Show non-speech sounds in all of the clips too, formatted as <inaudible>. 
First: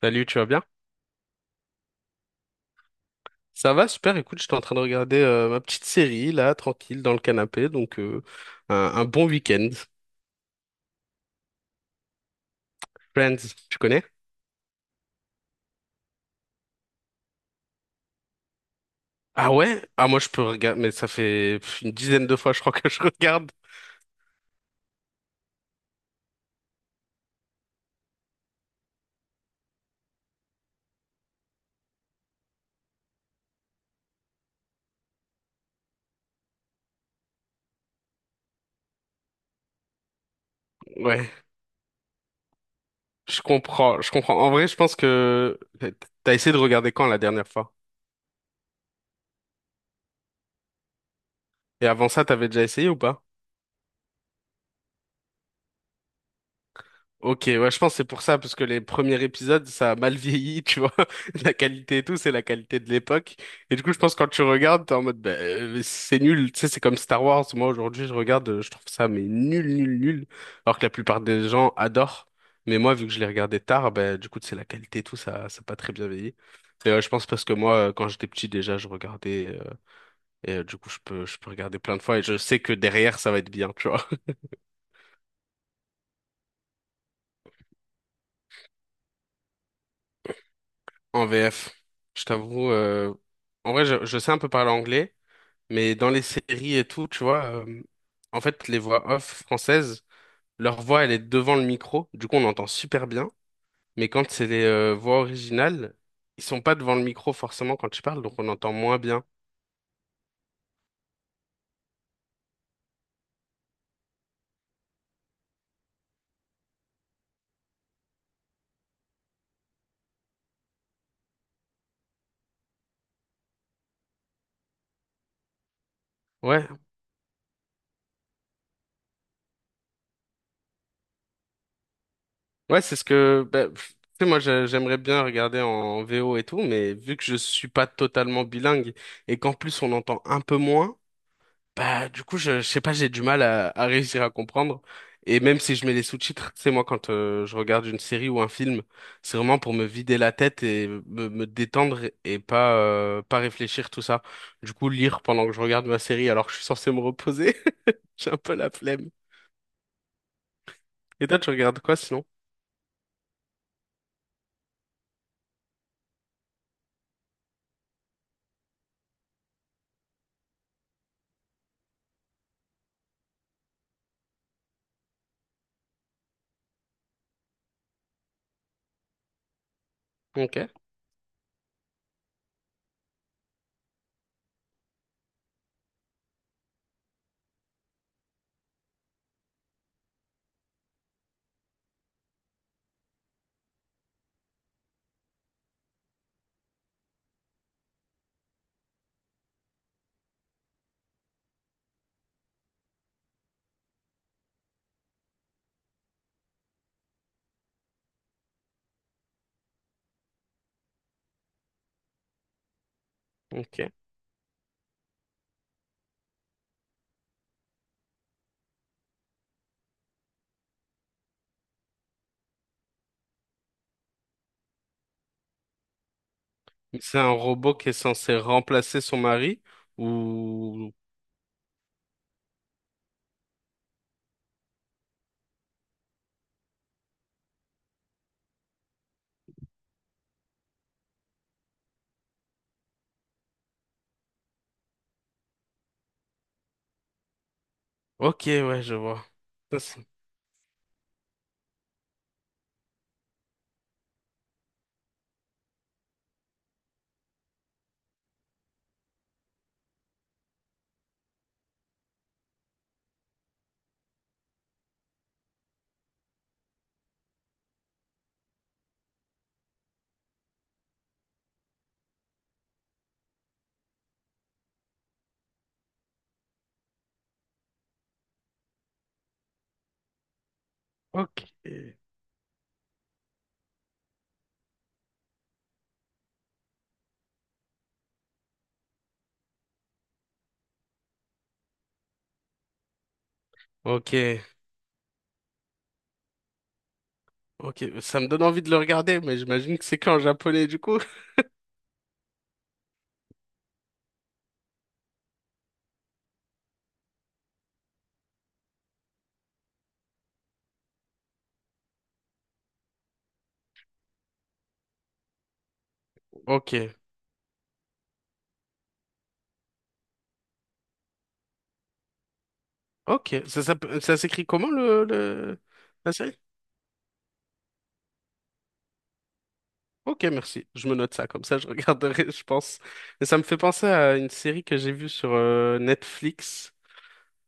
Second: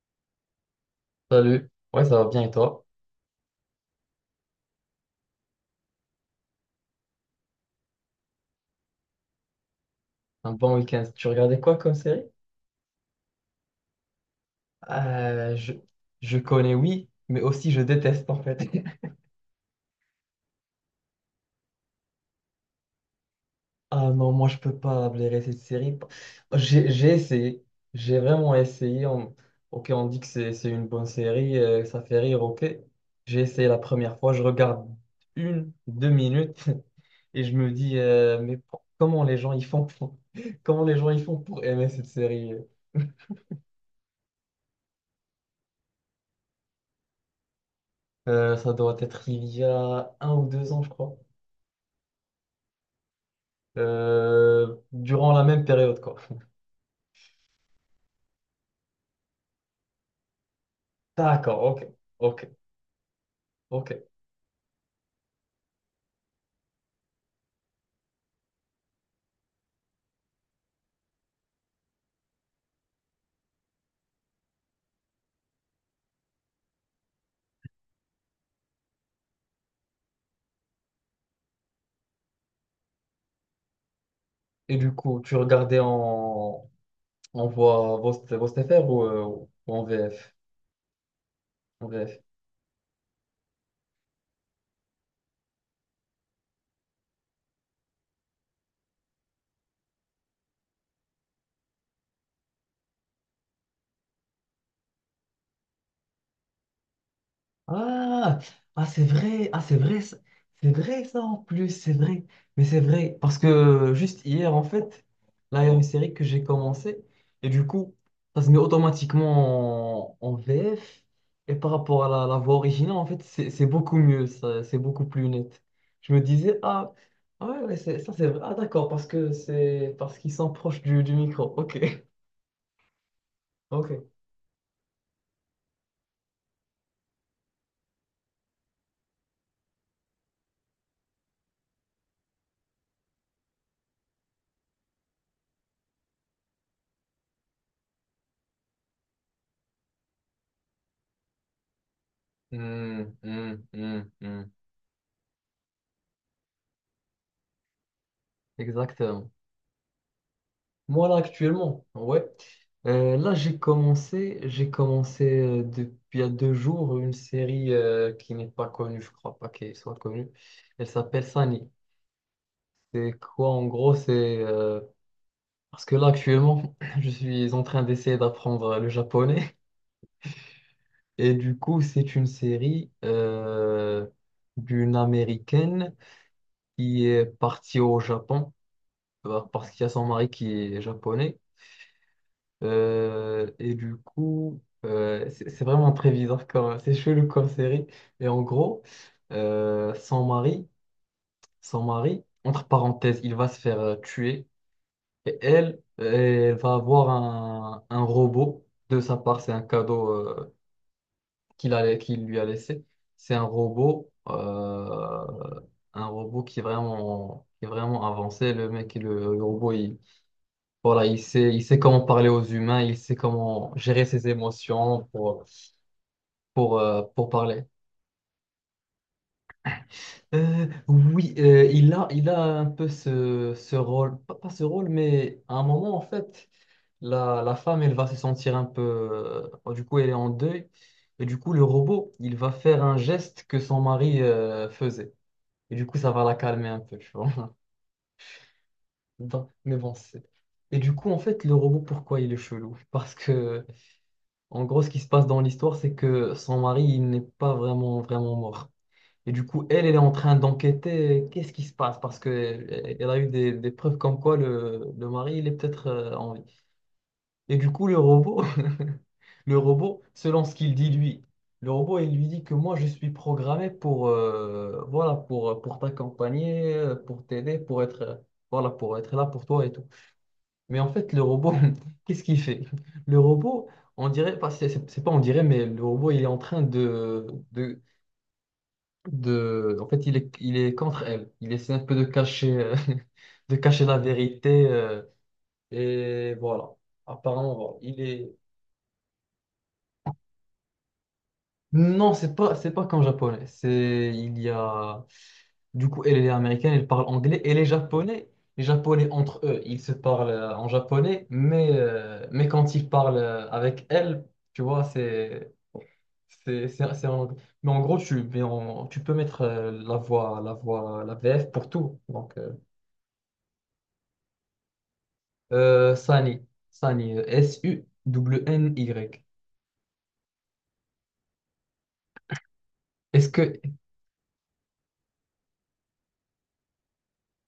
Salut, tu vas bien? Salut, ouais, ça va bien et toi? Ça va, super. Écoute, j'étais en train de regarder ma petite série, là, tranquille, dans le canapé. Donc, un bon week-end. Un bon week-end. Tu regardais quoi comme série? Friends, tu connais? Euh, je, je connais, oui, mais aussi je déteste en fait. <laughs> Ah ouais? Ah, moi, je peux regarder, mais ça fait pff, une dizaine de fois, je crois que je regarde. Ah non, moi je peux pas blairer cette série. J'ai essayé, j'ai vraiment essayé. Ok, on dit que c'est une bonne série, ça fait rire, ok. J'ai essayé la première fois, je regarde une, deux minutes <laughs> et je me dis, mais comment les gens ils font <laughs> comment les gens ils Ouais, font pour aimer cette série? je comprends. En vrai, je pense que t'as essayé de regarder quand la dernière fois? Ça doit être il y a un ou deux ans, je crois. Et avant ça, t'avais déjà essayé ou pas? Durant la même période, quoi. Ok, ouais, je pense que c'est pour ça, parce que les premiers épisodes, ça a mal vieilli, tu vois. <laughs> La D'accord, ok, qualité et tout, c'est la ok, qualité de l'époque. Et du coup, je ok. pense que quand tu regardes, t'es en mode, bah, c'est nul. Tu sais, c'est comme Star Wars. Moi, aujourd'hui, je regarde, je trouve ça, mais nul, nul, nul. Alors que la plupart des gens adorent. Mais moi, vu que je l'ai regardé tard, bah, du coup, c'est la qualité et tout, ça a pas très bien vieilli. Et ouais, je pense parce que moi, quand j'étais petit, déjà, je regardais, et du coup, je peux regarder plein de fois et je sais que derrière, ça va être bien, tu vois. Et du coup, tu regardais en voix STFR ou en VF? En VF, En VF. je t'avoue, en vrai, je sais un peu parler anglais, mais dans les séries et tout, tu vois, en fait, les voix off françaises, leur voix, elle est devant le micro, du coup, on entend super bien, mais quand c'est les voix originales, ils sont pas devant le micro forcément quand tu parles, donc Ah, on entend moins bien. Ah c'est vrai, c'est vrai ça en plus, c'est vrai. Mais c'est vrai, parce que juste hier, en fait, là, il y a une série que j'ai commencé, et du coup, ça se met automatiquement en VF, et par rapport à la voix originale, en fait, c'est beaucoup mieux, ça, c'est beaucoup plus net. Je me disais, Ouais, ah, ah ouais, ouais, ça c'est vrai, ah d'accord, parce que c'est parce qu'ils sont proches du micro, ok, <laughs> ouais, c'est ce que, bah, pff, ok. tu sais, moi, j'aimerais bien regarder en VO et tout, mais vu que je suis pas totalement bilingue et qu'en plus on entend un peu moins. Bah, du coup, je sais pas, j'ai du mal à réussir à comprendre. Et même si je mets les sous-titres, c'est moi, quand je regarde une série ou un film, c'est vraiment pour me vider la tête et me détendre et pas Hmm, pas hmm, réfléchir hmm, tout ça. hmm. Du coup, lire pendant que je regarde ma série alors que je suis censé me reposer, <laughs> j'ai un peu la flemme. Exactement. Moi, là, Et toi, tu regardes actuellement, quoi sinon? ouais. Là, j'ai commencé depuis il y a deux jours une série qui n'est pas connue, je crois pas qu'elle soit connue. Elle s'appelle Sunny. C'est quoi, en gros, euh, parce que là, actuellement, <clears throat> je suis en train d'essayer d'apprendre le japonais. Ok, Et du coup, c'est une série d'une Américaine qui est partie au Japon, parce qu'il y a son mari qui est japonais. Et du coup, c'est vraiment très bizarre comme, c'est chelou comme série. Et en gros, euh, son mari, son mari, entre parenthèses, il va se faire, tuer. Et elle, elle va avoir un robot. De sa part, c'est un cadeau, qu'il lui a laissé. C'est un ok. robot, un robot qui est vraiment avancé. Le robot, voilà, il sait comment parler aux humains, il sait comment gérer ses émotions pour, pour, euh, C'est pour un parler. robot qui est censé remplacer son mari ou... Oui, il a un peu ce rôle, pas ce rôle, mais à un moment, en fait, la femme, elle va se sentir un peu, du coup, elle est en deuil. Et du coup, le robot, il va faire un geste que son mari, faisait. Et du coup, ça va la calmer un peu, tu vois. Ok, ouais, je <laughs> vois. Mais Ça, bon, c'est- c'est... Et du coup, en fait, le robot, pourquoi il est chelou? En gros, ce qui se passe dans l'histoire, c'est que son mari, il n'est pas vraiment, vraiment mort. Et du coup, elle, elle est en train d'enquêter, qu'est-ce qui se passe parce qu'elle elle a eu des preuves comme quoi le mari, il est peut-être, en vie. Et du coup, le robot, <laughs> le robot, selon ce qu'il dit lui, le robot, il lui dit que moi, je suis programmé voilà, pour t'accompagner, pour t'aider, voilà, pour être là pour toi et tout. Mais en fait, le Ok. robot, <laughs> qu'est-ce qu'il fait? Le robot, on dirait, enfin, c'est pas on dirait, mais le robot, il est en train de, en fait, il est contre elle. Il essaie un peu de cacher, <laughs> de cacher la Ok. vérité. Et voilà. Apparemment, voilà. Ok, ça me donne envie de le regarder, mais j'imagine que c'est qu'en japonais du coup. Non, c'est pas comme japonais. C'est, il y a, Du coup, elle elle est américaine, elle parle anglais. Et les japonais. Les japonais entre eux, ils se parlent, en japonais, mais quand ils parlent, avec elle, tu vois, c'est, c'est, Ok, c'est, c'est en anglais. Mais en gros, tu peux mettre la VF pour tout. Ok. Ça s'écrit comment le la série? Sunny, Suwny. Ok, merci. Je me note ça, comme ça je regarderai, <laughs> je pense. Et Est-ce ça me fait que, penser à une série que j'ai vue sur Netflix.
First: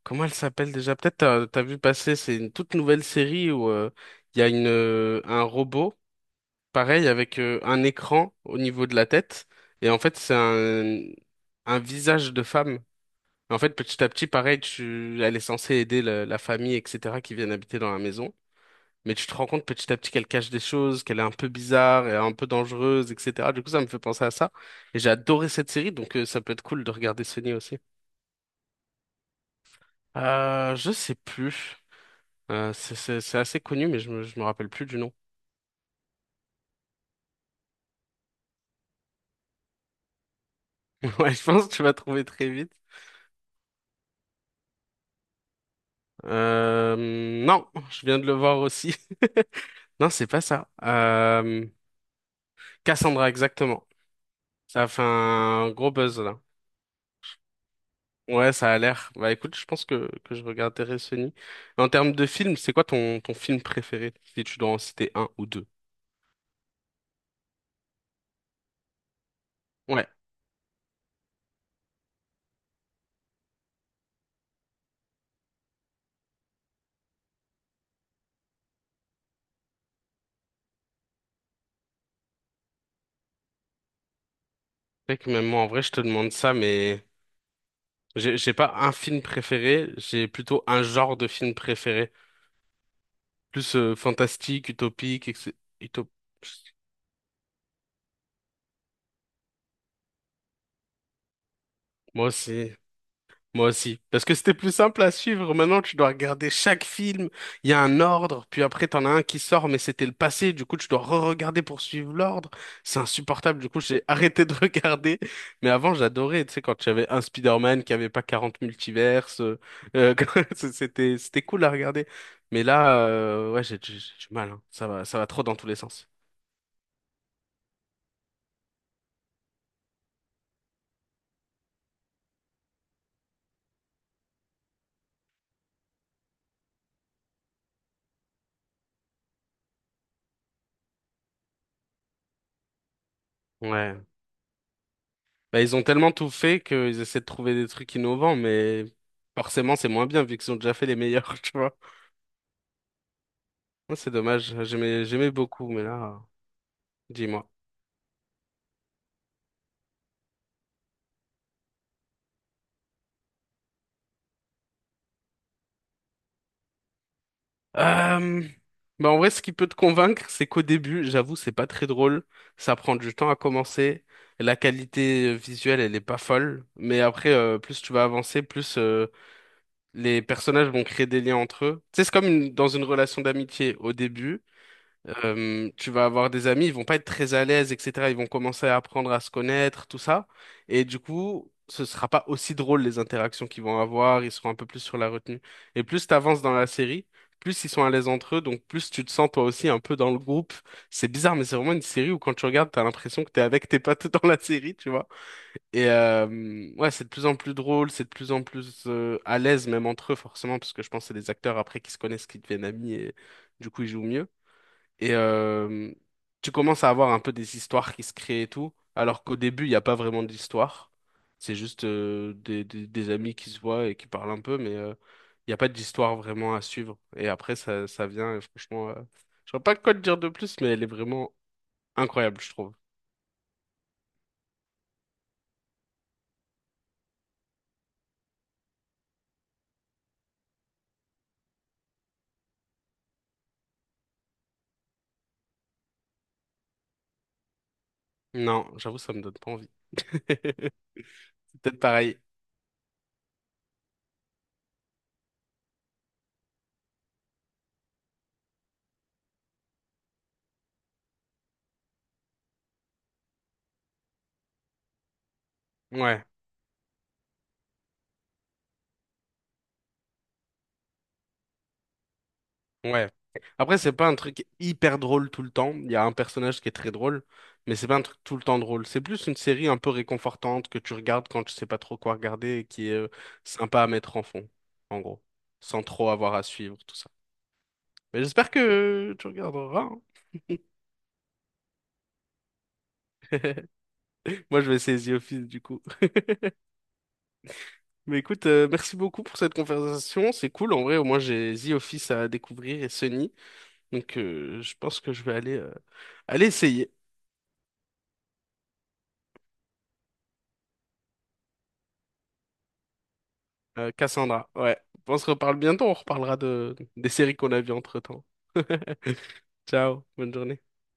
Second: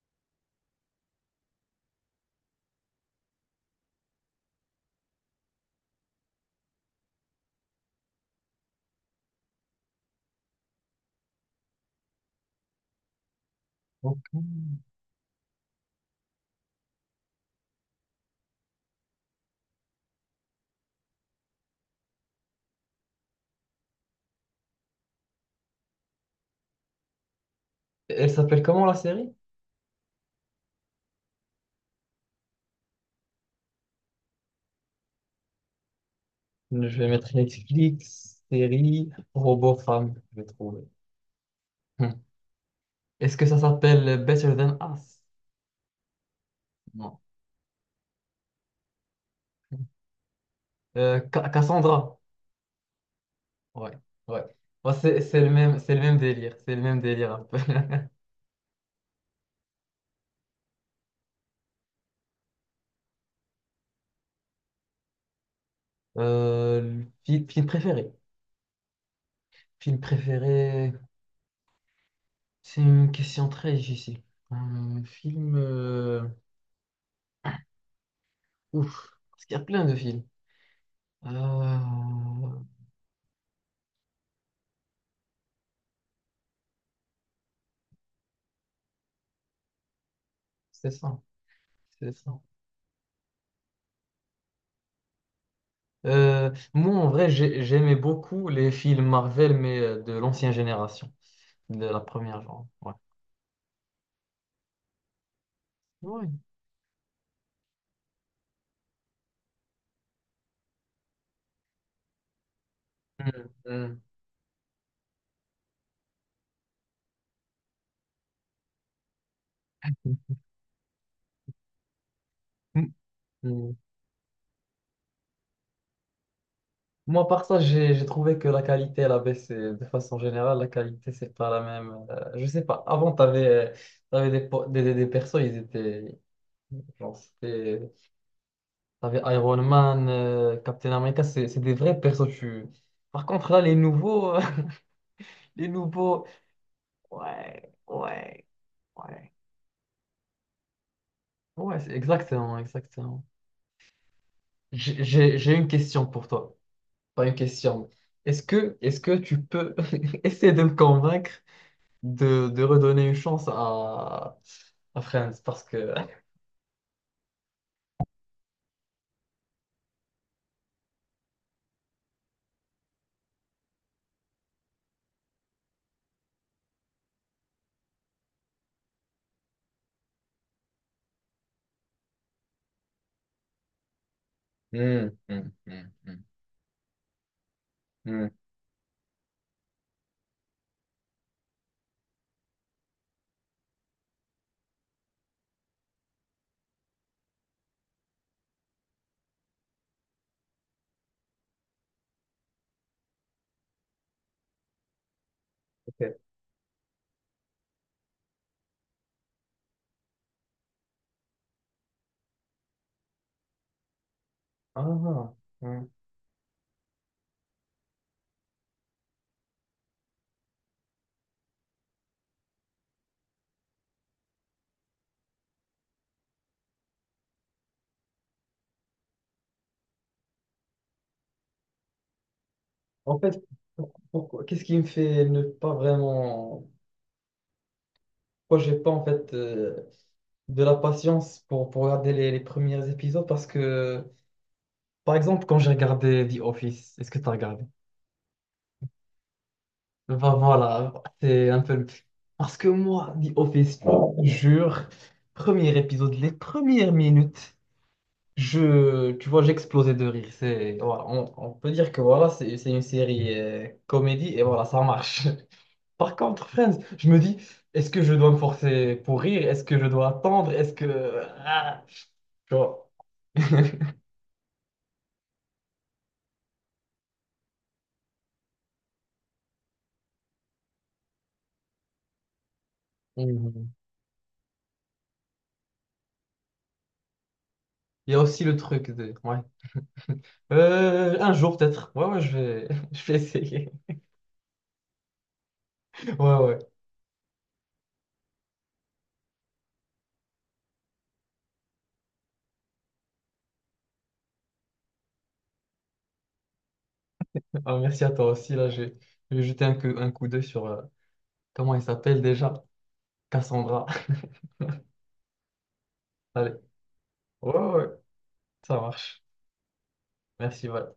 Comment elle s'appelle déjà? Peut-être t'as vu passer, c'est une toute nouvelle série où il y a un robot, pareil, avec un écran au niveau de la tête. Et en fait, un visage de femme. En fait, petit à petit, pareil, elle est censée aider la famille, etc., qui viennent habiter dans la maison. Mais tu te rends compte petit à petit qu'elle cache des choses, qu'elle est un peu bizarre et un peu dangereuse, etc. Du coup, ça me fait penser à ça. Et j'ai adoré cette série, donc ça peut être cool de regarder Sunny aussi. Elle s'appelle comment la série? Je sais plus. Euh, c'est assez connu, mais je je me rappelle plus du nom. Je vais mettre Netflix, série, robot femme, je vais trouver. <laughs> Ouais, je pense que tu vas Hmm. trouver très vite. Est-ce que ça s'appelle Better Than Us? Euh, Non. non, je viens de le voir aussi. <laughs> Non, c'est pas ça. Cassandra. Cassandra, exactement. Ouais, ouais. Ça a Bah, fait c'est le un même, gros c'est le même buzz, là. délire. C'est le même délire un peu. <laughs> Ouais, ça a l'air. Bah écoute, je pense que je regarderai Sony. En termes de film, c'est quoi ton film préféré, si tu dois en citer un ou deux? Le film préféré. Film Ouais, préféré. C'est une question très difficile. Un film. Ouf. Parce qu'il y a plein de films. Euh, c'est vrai que même moi, en vrai, je te demande ça, mais j'ai pas un film préféré, j'ai plutôt un C'est genre ça. de film préféré. C'est ça. Plus fantastique, utopique, etc. Moi, en vrai, j'aimais beaucoup les films Marvel, mais de l'ancienne génération, de la Moi première, genre. aussi. Ouais. Moi aussi. Parce que c'était plus simple à suivre. Maintenant, tu dois Ouais. regarder chaque film. Il y a un ordre. Puis après, t'en as un qui sort, mais c'était le passé. Du coup, tu dois re-regarder pour suivre l'ordre. C'est insupportable. Du coup, Mm, j'ai arrêté de <laughs> regarder. Mais avant, j'adorais. Tu sais, quand j'avais un Spider-Man qui avait pas 40 multiverses. <laughs> C'était cool à regarder. Mais mm, là, ouais, mm. J'ai du mal. Hein. Ça va trop dans tous les sens. Moi, par ça, j'ai trouvé que la qualité, elle a baissé. De façon générale, la qualité, c'est pas la même. Je sais pas. Avant, t'avais des, po- des persos, ils étaient. Genre, c'était. T'avais Iron Man, Captain America, c'est des vrais persos. Par contre, là, les Ouais. nouveaux. <laughs> Bah, Les ils ont tellement nouveaux. tout fait qu'ils essaient de trouver des Ouais, trucs innovants, ouais. mais ouais. forcément, c'est moins bien vu qu'ils ont déjà fait les meilleurs, <laughs> tu Ouais, vois. c'est exactement, exactement. Ouais, c'est dommage, J'ai j'aimais j'ai- j'ai une beaucoup, mais question là, pour toi. Pas une dis-moi. question. Est-ce que tu peux <laughs> essayer de me convaincre de redonner une chance à Friends? Parce que. Euh, Bah en vrai, ce qui peut te convaincre, c'est qu'au début, j'avoue, c'est pas très drôle. Ça prend du temps à commencer. La qualité visuelle, elle est pas folle. Mais après, plus tu vas avancer, plus les personnages vont créer des liens entre eux. Tu sais, dans une relation d'amitié. Au début, Hmm, hmm, hmm, tu vas hmm, avoir des amis, ils vont pas être très à l'aise, etc. Ils hmm. vont commencer à apprendre à se connaître, tout ça. Et du coup, ce sera pas aussi drôle les interactions qu'ils vont avoir. Ils seront un peu plus sur la retenue. Et plus t'avances dans la série, plus ils sont à l'aise entre eux, donc plus tu te sens toi aussi un peu dans le groupe. C'est bizarre, mais c'est vraiment une série où quand tu regardes, t'as l'impression que t'es avec tes potes <laughs> dans la série, tu vois. Et Ok. Ouais, c'est de plus en plus drôle, c'est de plus en plus à l'aise même entre eux, forcément, parce que je pense que c'est des acteurs après qui se connaissent, qui deviennent amis et du coup ils jouent mieux. Et Ah, hmm. Tu commences à avoir un peu des histoires qui se créent et tout, alors qu'au début, il n'y a pas vraiment d'histoire. C'est juste des amis qui se voient et qui parlent un peu, mais il n'y a pas d'histoire vraiment à suivre. Et après, ça vient, et franchement, je vois pas quoi te dire de plus, mais elle est vraiment incroyable, je trouve. En fait, pourquoi, qu'est-ce qui me fait ne pas vraiment. Pourquoi j'ai pas en fait, de la patience pour regarder les premiers épisodes? Parce que, par exemple, quand j'ai regardé The Office, est-ce que tu as regardé? Non, j'avoue, ça me donne pas envie. <laughs> Bah voilà, C'est c'est un peu... peut-être le- pareil. Parce que moi, The Office, je te jure, premier épisode, les premières minutes, tu vois, j'explosais de rire. Voilà, on peut dire que voilà, c'est une série, comédie et voilà, ça marche. <laughs> Par Ouais. contre, Friends, je me dis, est-ce que je dois me forcer pour rire? Est-ce que je dois attendre? Ah, tu vois. Ouais. <laughs> Après, c'est pas un truc hyper drôle tout le temps. Il y a un personnage qui est très drôle, mais c'est pas un truc tout le temps drôle. C'est plus une série un peu réconfortante que tu regardes quand tu sais pas trop quoi regarder et qui est Mhm. sympa à mettre en fond, en gros, sans trop avoir à suivre tout ça. Il y a Mais aussi j'espère le truc de. que tu Ouais. regarderas. Hein. <laughs> Un jour peut-être. Ouais, ouais, <laughs> je vais essayer. Moi, je vais essayer The Office du coup. Ouais, ouais. Mais écoute, merci beaucoup pour cette conversation. C'est cool. En vrai, au moins, j'ai The Office à découvrir et Sunny. Donc, je pense que je vais aller, aller essayer. Ah, merci à toi aussi. Là, je vais jeter un coup d'œil sur, comment il s'appelle déjà? Cassandra. Cassandra, ouais. On se reparle bientôt, on <laughs> reparlera Allez. de des séries qu'on Ouais, a ouais, vues ouais, entre-temps. ça <laughs> marche. Ciao, bonne journée. Merci, voilà.